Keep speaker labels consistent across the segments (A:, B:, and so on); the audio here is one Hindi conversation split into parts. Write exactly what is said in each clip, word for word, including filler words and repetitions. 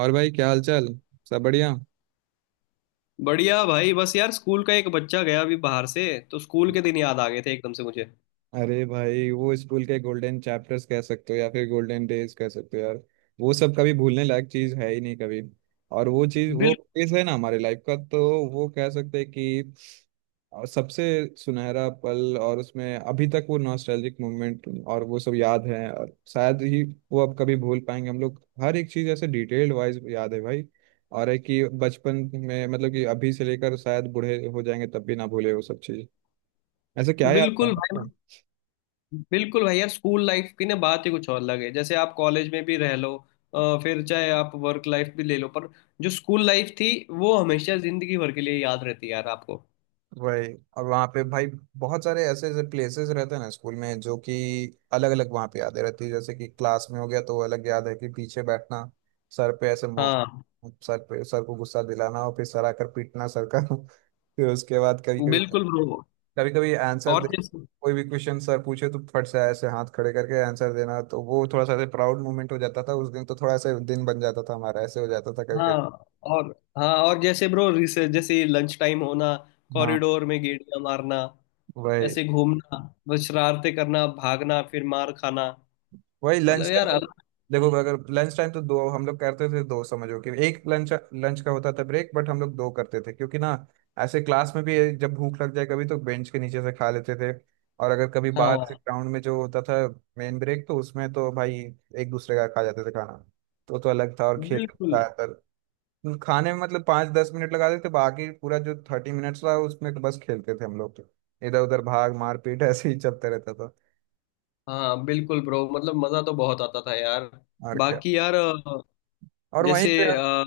A: और भाई क्या हाल चाल। सब बढ़िया।
B: बढ़िया भाई, बस यार स्कूल का एक बच्चा गया अभी बाहर से तो स्कूल के दिन याद आ गए थे एकदम से मुझे।
A: अरे भाई, वो स्कूल के गोल्डन चैप्टर्स कह सकते हो या फिर गोल्डन डेज कह सकते हो यार। वो सब कभी भूलने लायक चीज है ही नहीं कभी। और वो चीज, वो
B: बिल
A: फेज है ना हमारे लाइफ का, तो वो कह सकते हैं कि और सबसे सुनहरा पल। और उसमें अभी तक वो नॉस्टैल्जिक मोमेंट और वो सब याद है, और शायद ही वो अब कभी भूल पाएंगे हम लोग। हर एक चीज़ ऐसे डिटेल्ड वाइज याद है भाई। और है कि बचपन में मतलब कि अभी से लेकर शायद बूढ़े हो जाएंगे तब भी ना भूले वो सब चीज़। ऐसे क्या याद
B: बिल्कुल भाई।
A: था।
B: बिल्कुल भाई यार, स्कूल लाइफ की ना बात ही कुछ और अलग है। जैसे आप कॉलेज में भी रह लो, अ, फिर चाहे आप वर्क लाइफ भी ले लो, पर जो स्कूल लाइफ थी वो हमेशा जिंदगी भर के लिए याद रहती है यार आपको।
A: वही। और वहाँ पे भाई बहुत सारे ऐसे ऐसे प्लेसेस रहते हैं ना स्कूल में, जो कि अलग अलग वहाँ पे यादें रहती है। जैसे कि क्लास में हो गया तो वो अलग याद है कि पीछे बैठना, सर पे ऐसे मौ
B: हाँ,
A: सर पे, सर को गुस्सा दिलाना और फिर सर आकर पीटना सर का फिर उसके बाद कभी कभी,
B: बिल्कुल ब्रो।
A: कभी कभी आंसर दे।
B: और जैसे,
A: कोई भी क्वेश्चन सर पूछे तो फट से ऐसे हाथ खड़े करके आंसर देना, तो वो थोड़ा सा ऐसे प्राउड मोमेंट हो जाता था। उस दिन तो थोड़ा ऐसे दिन बन जाता था हमारा, ऐसे हो जाता था कभी कभी।
B: हाँ। और हाँ, और जैसे ब्रो, जैसे लंच टाइम होना,
A: हाँ।
B: कॉरिडोर में गेड़िया मारना,
A: वही।
B: ऐसे घूमना, बस शरारते करना, भागना, फिर मार खाना।
A: वही
B: मतलब
A: लंच
B: यार
A: टाइम।
B: अलग।
A: देखो, अगर लंच टाइम तो दो हम लोग करते थे। दो समझो कि एक लंच लंच का होता था ब्रेक, बट हम लोग दो करते थे। क्योंकि ना ऐसे क्लास में भी जब भूख लग जाए कभी तो बेंच के नीचे से खा लेते थे। और अगर कभी बाहर से
B: हाँ।
A: ग्राउंड में जो होता था मेन ब्रेक, तो उसमें तो भाई एक दूसरे का खा जाते थे खाना। तो तो अलग था, और खेल
B: बिल्कुल।
A: ज्यादातर खाने में मतलब पाँच दस मिनट लगा देते, बाकी पूरा जो थर्टी मिनट्स रहा उसमें तो बस खेलते थे हम लोग। तो इधर उधर भाग, मारपीट ऐसे ही चलते रहता था।
B: हाँ, बिल्कुल ब्रो, मतलब मजा तो बहुत आता था यार।
A: और क्या।
B: बाकी यार, अ,
A: और वहीं पे
B: जैसे अ,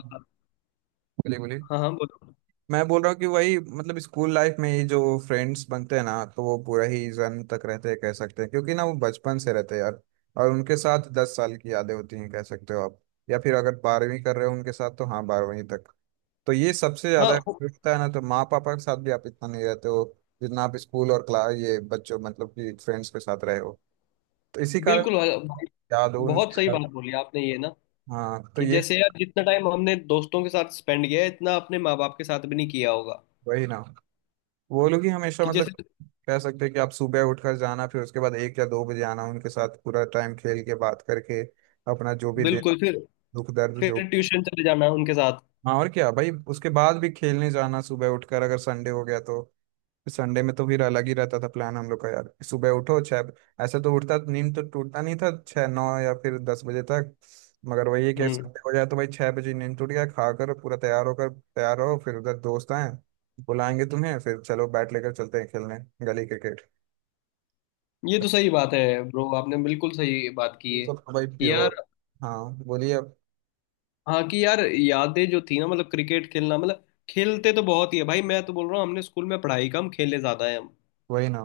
A: बोलिए बोलिए।
B: हाँ हाँ, बोलो।
A: मैं बोल रहा हूँ कि वही मतलब स्कूल लाइफ में ये जो फ्रेंड्स बनते हैं ना, तो वो पूरा ही जन तक रहते हैं कह सकते हैं। क्योंकि ना वो बचपन से रहते हैं यार, और उनके साथ दस साल की यादें होती हैं कह सकते हो आप। या फिर अगर बारहवीं कर रहे हो उनके साथ तो हाँ, बारहवीं तक। तो ये सबसे
B: हाँ,
A: ज्यादा
B: वो-
A: होता है ना, तो माँ पापा के साथ भी आप इतना नहीं रहते हो जितना आप स्कूल और क्लास, ये बच्चों मतलब कि फ्रेंड्स के साथ रहे हो। तो इसी कारण
B: बिल्कुल अ, भाई,
A: याद हो
B: बहुत
A: उनसे।
B: सही बात बोली आपने ये ना,
A: हाँ, तो
B: कि
A: ये
B: जैसे यार जितना टाइम हमने दोस्तों के साथ स्पेंड किया है इतना अपने माँ बाप के साथ भी नहीं किया होगा।
A: वही ना, वो लोग ही हमेशा
B: कि
A: मतलब
B: जैसे
A: कह सकते हैं कि आप सुबह उठकर जाना, फिर उसके बाद एक या दो बजे आना, उनके साथ पूरा टाइम खेल के बात करके अपना जो भी दे-
B: बिल्कुल, फिर
A: दुख दर्द जो।
B: फिर ट्यूशन चले जाना उनके साथ।
A: हाँ और क्या भाई, उसके बाद भी खेलने जाना, सुबह उठकर अगर संडे हो गया तो। संडे में तो फिर अलग ही रहता था प्लान हम लोग का यार। सुबह उठो छः, ऐसे तो उठता, नींद तो टूटता नहीं था छः नौ या फिर दस बजे तक। मगर वही है कि
B: हम्म।
A: संडे हो जाए तो भाई छः बजे नींद टूट गया, खाकर पूरा तैयार होकर, तैयार हो फिर उधर दोस्त आए बुलाएंगे तुम्हें, फिर चलो बैट लेकर चलते हैं खेलने, गली क्रिकेट।
B: ये तो सही बात है ब्रो, आपने बिल्कुल सही बात की
A: तो भाई
B: है यार।
A: प्योर। हाँ बोलिए आप।
B: हाँ, कि यार यादें जो थी ना, मतलब क्रिकेट खेलना, मतलब खेलते तो बहुत ही है भाई, मैं तो बोल रहा हूँ हमने स्कूल में पढ़ाई कम खेले ज्यादा है हम।
A: वही ना।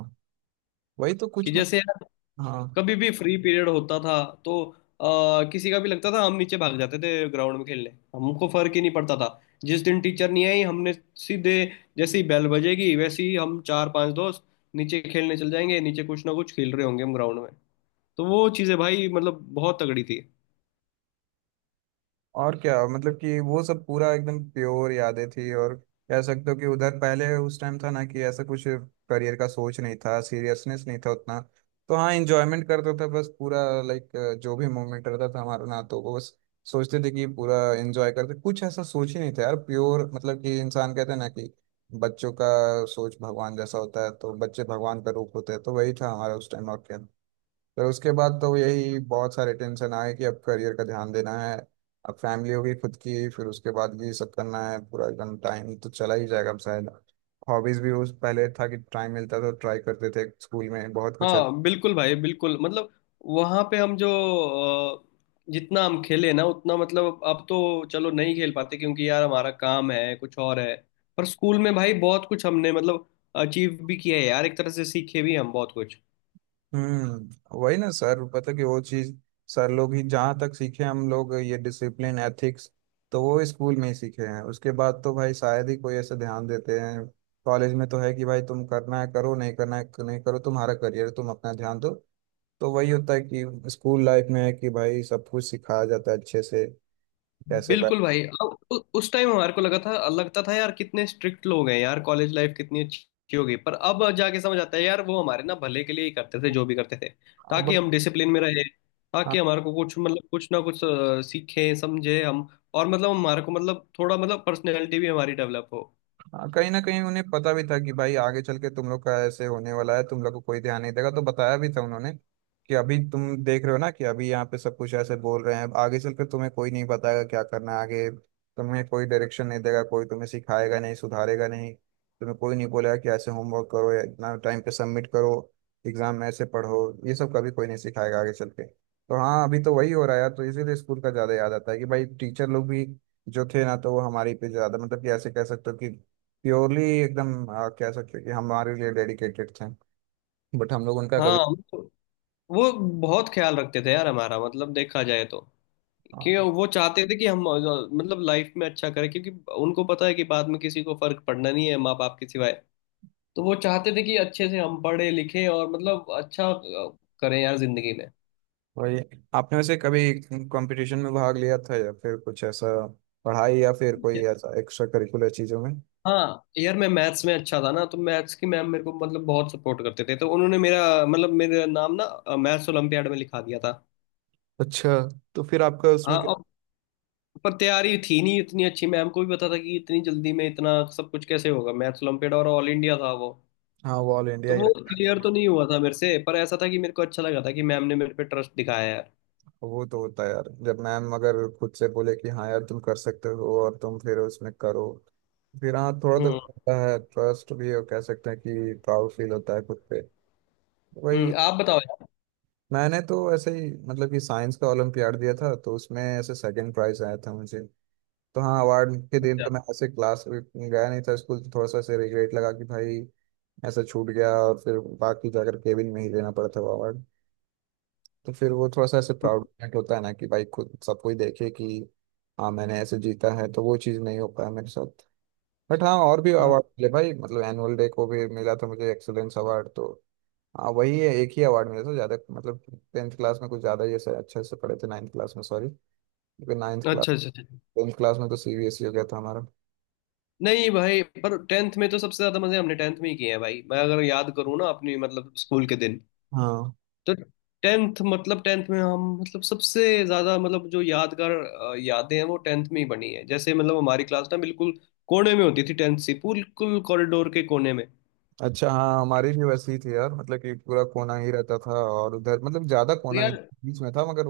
A: वही तो
B: कि
A: कुछ
B: जैसे
A: मतलब।
B: यार
A: हाँ
B: कभी भी फ्री पीरियड होता था तो आ, किसी का भी लगता था, हम नीचे भाग जाते थे ग्राउंड में खेलने। हमको फर्क ही नहीं पड़ता था। जिस दिन टीचर नहीं आई, हमने सीधे, जैसे ही बेल बजेगी वैसे ही हम चार पांच दोस्त नीचे खेलने चल जाएंगे, नीचे कुछ ना कुछ खेल रहे होंगे हम ग्राउंड में। तो वो चीज़ें भाई मतलब बहुत तगड़ी थी।
A: और क्या, मतलब कि वो सब पूरा एकदम प्योर यादें थी। और कह सकते हो कि उधर पहले, उस टाइम था ना, कि ऐसा कुछ करियर का सोच नहीं था, सीरियसनेस नहीं था उतना। तो हाँ, एंजॉयमेंट करता था बस पूरा। लाइक जो भी मोमेंट रहता था हमारा ना, तो वो बस सोचते थे कि पूरा एंजॉय करते, कुछ ऐसा सोच ही नहीं था यार। प्योर मतलब कि इंसान कहते हैं ना कि बच्चों का सोच भगवान जैसा होता है, तो बच्चे भगवान का रूप होते हैं, तो वही था हमारा उस टाइम, और क्या। फिर उसके बाद तो यही बहुत सारे टेंशन आए कि अब करियर का ध्यान देना है, अब फैमिली होगी खुद की, फिर उसके बाद ये सब करना है, पूरा एकदम टाइम तो चला ही जाएगा अब शायद। हॉबीज भी उस पहले था कि टाइम मिलता था तो ट्राई करते थे स्कूल में बहुत कुछ है।
B: हाँ बिल्कुल भाई, बिल्कुल मतलब वहां पे हम जो अ, जितना हम खेले ना उतना, मतलब अब तो चलो नहीं खेल पाते क्योंकि यार हमारा काम है कुछ और है, पर स्कूल में भाई बहुत कुछ हमने मतलब अचीव भी किया है यार, एक तरह से सीखे भी हम बहुत कुछ।
A: हम्म। वही ना सर, पता कि वो चीज सर लोग ही जहाँ तक सीखे हम लोग, ये डिसिप्लिन एथिक्स, तो वो स्कूल में ही सीखे हैं। उसके बाद तो भाई शायद ही कोई ऐसे ध्यान देते हैं। कॉलेज में तो है कि भाई तुम करना है करो, नहीं करना है नहीं करो, तुम्हारा करियर तुम अपना ध्यान दो। तो वही होता है कि स्कूल लाइफ में है कि भाई सब कुछ सिखाया जाता है अच्छे से। कैसे बै-
B: बिल्कुल भाई। अब उ- उस टाइम हमारे को लगा था, लगता था यार कितने स्ट्रिक्ट लोग हैं यार, कॉलेज लाइफ कितनी अच्छी हो गई, पर अब जाके समझ आता है यार वो हमारे ना भले के लिए ही करते थे जो भी करते थे। ताकि
A: अब
B: हम डिसिप्लिन में रहे, ताकि
A: हाँ।
B: हमारे को कुछ, मतलब कुछ ना कुछ अ, सीखें, समझे हम। और मतलब हमारे को, मतलब थोड़ा मतलब पर्सनैलिटी भी हमारी डेवलप हो।
A: हाँ कहीं ना कहीं उन्हें पता भी था कि भाई आगे चल के तुम लोग का ऐसे होने वाला है, तुम लोग को कोई ध्यान नहीं देगा, तो बताया भी था उन्होंने कि अभी तुम देख रहे हो ना कि अभी यहाँ पे सब कुछ ऐसे बोल रहे हैं, आगे चल के तुम्हें कोई नहीं बताएगा क्या करना है आगे। तुम्हें कोई डायरेक्शन नहीं देगा, कोई तुम्हें सिखाएगा नहीं, सुधारेगा नहीं, तुम्हें कोई नहीं बोलेगा कि ऐसे होमवर्क करो या इतना टाइम पे सबमिट करो, एग्जाम में ऐसे पढ़ो। ये सब कभी कोई नहीं सिखाएगा आगे चल के, तो हाँ अभी तो वही हो रहा है यार। तो इसीलिए स्कूल का ज़्यादा याद आता है कि भाई टीचर लोग भी जो थे ना, तो वो हमारे पे ज़्यादा मतलब कि ऐसे कह सकते हो कि प्योरली एकदम आ, कह सकते हैं कि हमारे लिए डेडिकेटेड थे। बट हम लोग उनका
B: हाँ।
A: कभी।
B: वो वो बहुत ख्याल रखते थे यार हमारा, मतलब देखा जाए तो। क्योंकि
A: हाँ,
B: वो चाहते थे कि हम अ, मतलब लाइफ में अच्छा करें, क्योंकि उनको पता है कि बाद में किसी को फर्क पड़ना नहीं है माँ बाप के सिवाय। तो वो चाहते थे कि अच्छे से हम पढ़े लिखे और मतलब अच्छा अ, करें यार जिंदगी में।
A: वही। आपने वैसे कभी कंपटीशन में भाग लिया था या फिर कुछ ऐसा पढ़ाई या फिर कोई ऐसा एक्स्ट्रा करिकुलर चीजों में।
B: हाँ। यार मैं मैथ्स में अच्छा था ना, तो मैथ्स की मैम मेरे को मतलब बहुत सपोर्ट करते थे, तो उन्होंने मेरा मतलब मेरा नाम ना मैथ्स ओलंपियाड में लिखा दिया था।
A: अच्छा, तो फिर आपका
B: हाँ,
A: उसमें क्या।
B: और पर तैयारी थी नहीं इतनी अच्छी, मैम को भी पता था कि इतनी जल्दी में इतना सब कुछ कैसे होगा, मैथ्स ओलंपियाड और ऑल इंडिया था वो।
A: हाँ, वो ऑल इंडिया
B: तो
A: ही
B: वो
A: रहता है।
B: क्लियर तो नहीं हुआ था मेरे से, पर ऐसा था कि मेरे को अच्छा लगा था कि मैम ने मेरे पे ट्रस्ट दिखाया यार।
A: वो तो होता है यार, जब मैम अगर खुद से बोले कि हाँ यार तुम कर सकते हो और तुम फिर उसमें करो, फिर हाँ थोड़ा तो
B: हम्म।
A: होता है ट्रस्ट भी, और कह सकते हैं कि प्राउड फील होता है खुद पे। वही।
B: हम्म, आप बताओ यार।
A: मैंने तो ऐसे ही मतलब कि साइंस का ओलम्पियाड दिया था, तो उसमें ऐसे सेकंड प्राइज आया था मुझे। तो हाँ अवार्ड के दिन
B: अच्छा।
A: तो मैं ऐसे क्लास गया नहीं था स्कूल, तो थोड़ा सा ऐसे रिग्रेट लगा कि भाई ऐसा छूट गया। और फिर बाकी जाकर केबिन में ही लेना पड़ा था वो अवार्ड। तो फिर वो थोड़ा सा ऐसे प्राउड
B: हम्म,
A: मोमेंट होता है ना कि भाई खुद सब कोई देखे कि हाँ मैंने ऐसे जीता है, तो वो चीज़ नहीं हो पाया मेरे साथ। बट हाँ, और भी
B: हाँ।
A: अवार्ड मिले भाई, मतलब एनुअल डे को भी मिला था मुझे एक्सीलेंस अवार्ड। तो हाँ वही है, एक ही अवार्ड मिला था ज्यादा मतलब। टेंथ क्लास में कुछ ज्यादा ही ऐसे अच्छे से पढ़े थे, नाइन्थ क्लास में, सॉरी, क्योंकि नाइन्थ क्लास,
B: अच्छा अच्छा अच्छा।
A: टेंथ क्लास में तो सी बी एस ई हो गया था हमारा।
B: नहीं भाई, पर टेंथ में तो सबसे ज्यादा मजे हमने टेंथ में ही किए हैं भाई, मैं अगर याद करूँ ना अपनी मतलब स्कूल के दिन,
A: हाँ।
B: तो टेंथ, मतलब टेंथ में हम मतलब सबसे ज्यादा, मतलब जो यादगार अ, यादें हैं वो टेंथ में ही बनी है। जैसे मतलब हमारी क्लास ना बिल्कुल कोने में होती थी टेंथ से, बिल्कुल कॉरिडोर के कोने में।
A: अच्छा, हाँ हमारी भी वैसी ही थी यार, मतलब कि पूरा कोना ही रहता था। और उधर मतलब ज्यादा
B: तो
A: कोना नहीं,
B: यार,
A: बीच में था, मगर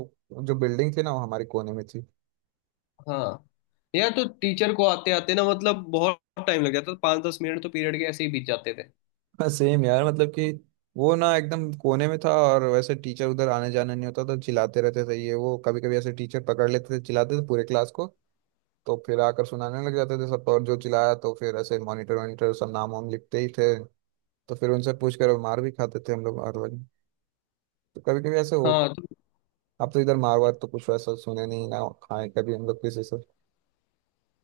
A: जो बिल्डिंग थी ना वो हमारे कोने में थी।
B: हाँ यार तो टीचर को आते आते ना मतलब बहुत टाइम लग जाता था, पाँच दस मिनट तो पीरियड के ऐसे ही बीत जाते थे।
A: सेम यार, मतलब कि वो ना एकदम कोने में था, और वैसे टीचर उधर आने जाने नहीं होता तो चिल्लाते रहते थे ये वो। कभी कभी ऐसे टीचर पकड़ लेते थे, चिल्लाते थे पूरे क्लास को, तो फिर आकर सुनाने लग जाते थे सबको, और जो चिल्लाया तो फिर ऐसे मॉनिटर वॉनिटर सब नाम वाम लिखते ही थे, तो फिर उनसे पूछ कर मार भी खाते थे हम लोग हर वक्त। तो कभी कभी ऐसे
B: हाँ तो,
A: होता। अब तो इधर मार वार तो कुछ वैसा सुने नहीं ना खाए कभी हम लोग किसी से।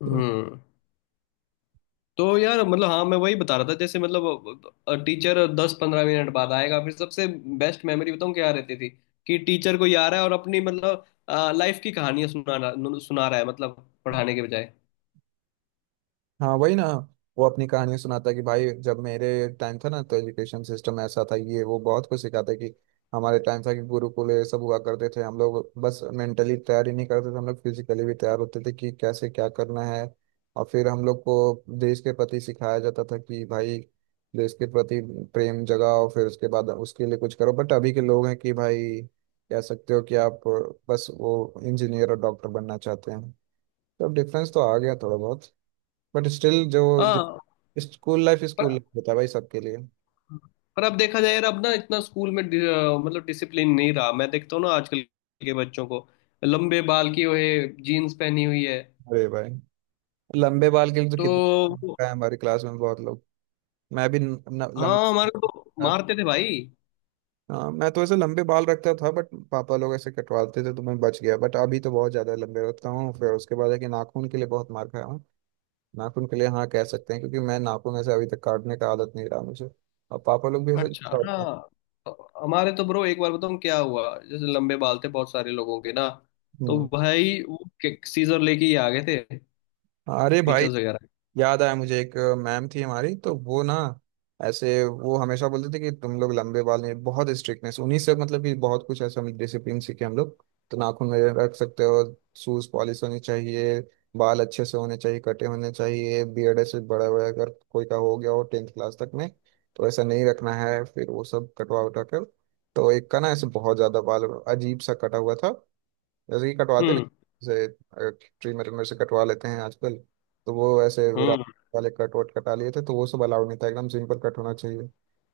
B: हम्म। तो यार मतलब हाँ, मैं वही बता रहा था, जैसे मतलब टीचर दस पंद्रह मिनट बाद आएगा, फिर सबसे बेस्ट मेमोरी बताऊँ क्या रहती थी कि टीचर कोई आ रहा है और अपनी मतलब लाइफ की कहानियां सुना रहा- सुना रहा है, मतलब पढ़ाने के बजाय।
A: हाँ वही ना। वो अपनी कहानियां सुनाता है कि भाई जब मेरे टाइम था ना तो एजुकेशन सिस्टम ऐसा था, ये वो बहुत कुछ सिखाता है कि हमारे टाइम था कि गुरुकुल ये सब हुआ करते थे। हम लोग बस मेंटली तैयार ही नहीं करते थे, हम लोग फिजिकली भी तैयार होते थे कि कैसे क्या करना है। और फिर हम लोग को देश के प्रति सिखाया जाता था कि भाई देश के प्रति प्रेम जगाओ, फिर उसके बाद उसके लिए कुछ करो। बट अभी के लोग हैं कि भाई कह सकते हो कि आप बस वो इंजीनियर और डॉक्टर बनना चाहते हैं। तो डिफरेंस तो आ गया थोड़ा बहुत, बट स्टिल जो
B: हाँ।
A: स्कूल लाइफ स्कूल
B: पर
A: लाइफ होता है भाई सबके लिए।
B: पर अब देखा जाए यार, अब ना इतना स्कूल में डि- अ, मतलब डिसिप्लिन नहीं रहा, मैं देखता हूँ ना आजकल के बच्चों को। लंबे बाल की हुए, जीन्स पहनी हुई है।
A: अरे भाई, लंबे बाल के लिए तो
B: तो
A: कितना है, हमारी क्लास में बहुत लोग। मैं भी न, न,
B: हाँ,
A: लंबा
B: हमारे को
A: था।
B: मारते थे भाई।
A: हाँ मैं तो ऐसे लंबे बाल रखता था, बट पापा लोग ऐसे कटवाते थे तो मैं बच गया। बट अभी तो बहुत ज्यादा लंबे रखता हूँ। फिर उसके बाद है कि नाखून के लिए बहुत मार खाया हूँ। नाखून के लिए, हाँ कह सकते हैं क्योंकि मैं नाखून ऐसे अभी तक काटने का आदत नहीं रहा मुझे, और पापा लोग भी ऐसे।
B: अच्छा, हाँ। हमारे तो ब्रो एक बार बताऊँ क्या हुआ, जैसे लंबे बाल थे बहुत सारे लोगों के ना, तो
A: हम्म।
B: भाई वो सीजर लेके ही आ गए थे
A: अरे भाई,
B: टीचर्स वगैरह।
A: याद आया मुझे। एक मैम थी हमारी, तो वो ना ऐसे वो हमेशा बोलते थे कि तुम लोग लंबे बाल में, बहुत स्ट्रिक्टनेस उन्हीं से मतलब कि बहुत कुछ ऐसा मतलब डिसिप्लिन सीखे हम लोग। तो नाखून में रख सकते हो, शूज पॉलिश होनी चाहिए, बाल अच्छे से होने चाहिए, कटे होने चाहिए, बियर्ड ऐसे बड़ा बड़ा अगर कोई का हो गया हो टेंथ क्लास तक में, तो ऐसा नहीं रखना है, फिर वो सब कटवा उठा कर। तो एक का ना ऐसे बहुत ज्यादा बाल अजीब सा कटा हुआ था, जैसे कि कटवाते नहीं,
B: हम्म।
A: जैसे ट्री मेरे मेरे से कटवा लेते हैं आजकल, तो वो ऐसे विराट
B: हम्म।
A: वाले कट वट कटा लिए थे, तो वो सब अलाउड नहीं था, एकदम सिंपल कट होना चाहिए।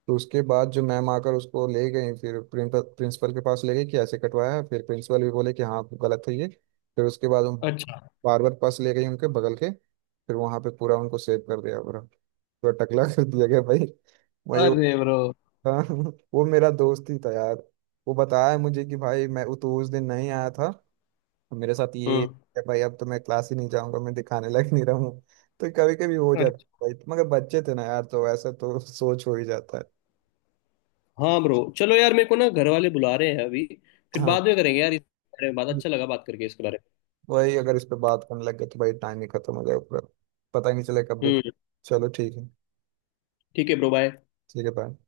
A: तो उसके बाद जो मैम आकर उसको ले गई, फिर प्रिंसिपल प्रिंसिपल के पास ले गई कि ऐसे कटवाया है। फिर प्रिंसिपल भी बोले कि हाँ गलत है ये। फिर उसके बाद हम
B: अच्छा।
A: बार्बर पास ले गई उनके बगल के, फिर वहाँ पे पूरा उनको सेव कर दिया पूरा, पूरा टकला कर दिया गया भाई। वही वो
B: अरे ब्रो।
A: था वो मेरा दोस्त ही था यार, वो बताया मुझे कि भाई, मैं वो तो उस दिन नहीं आया था, तो मेरे साथ ये
B: हम्म।
A: है भाई। अब तो मैं क्लास ही नहीं जाऊंगा, मैं दिखाने लायक नहीं रहूँ, तो कभी कभी हो जाता
B: अच्छा,
A: है भाई, मगर बच्चे थे ना यार तो वैसे तो सोच हो ही जाता है।
B: हाँ ब्रो चलो यार, मेरे को ना घर वाले बुला रहे हैं अभी, फिर
A: हाँ,
B: बाद में करेंगे यार इस बारे में बात। अच्छा लगा बात करके इसके बारे
A: वही। अगर इस पे बात करने लग गए तो भाई टाइम ही खत्म हो जाएगा पूरा, पता ही नहीं चले कब
B: में।
A: भी।
B: हम्म।
A: चलो ठीक है।
B: ठीक है ब्रो, बाय।
A: ठीक है, बाय।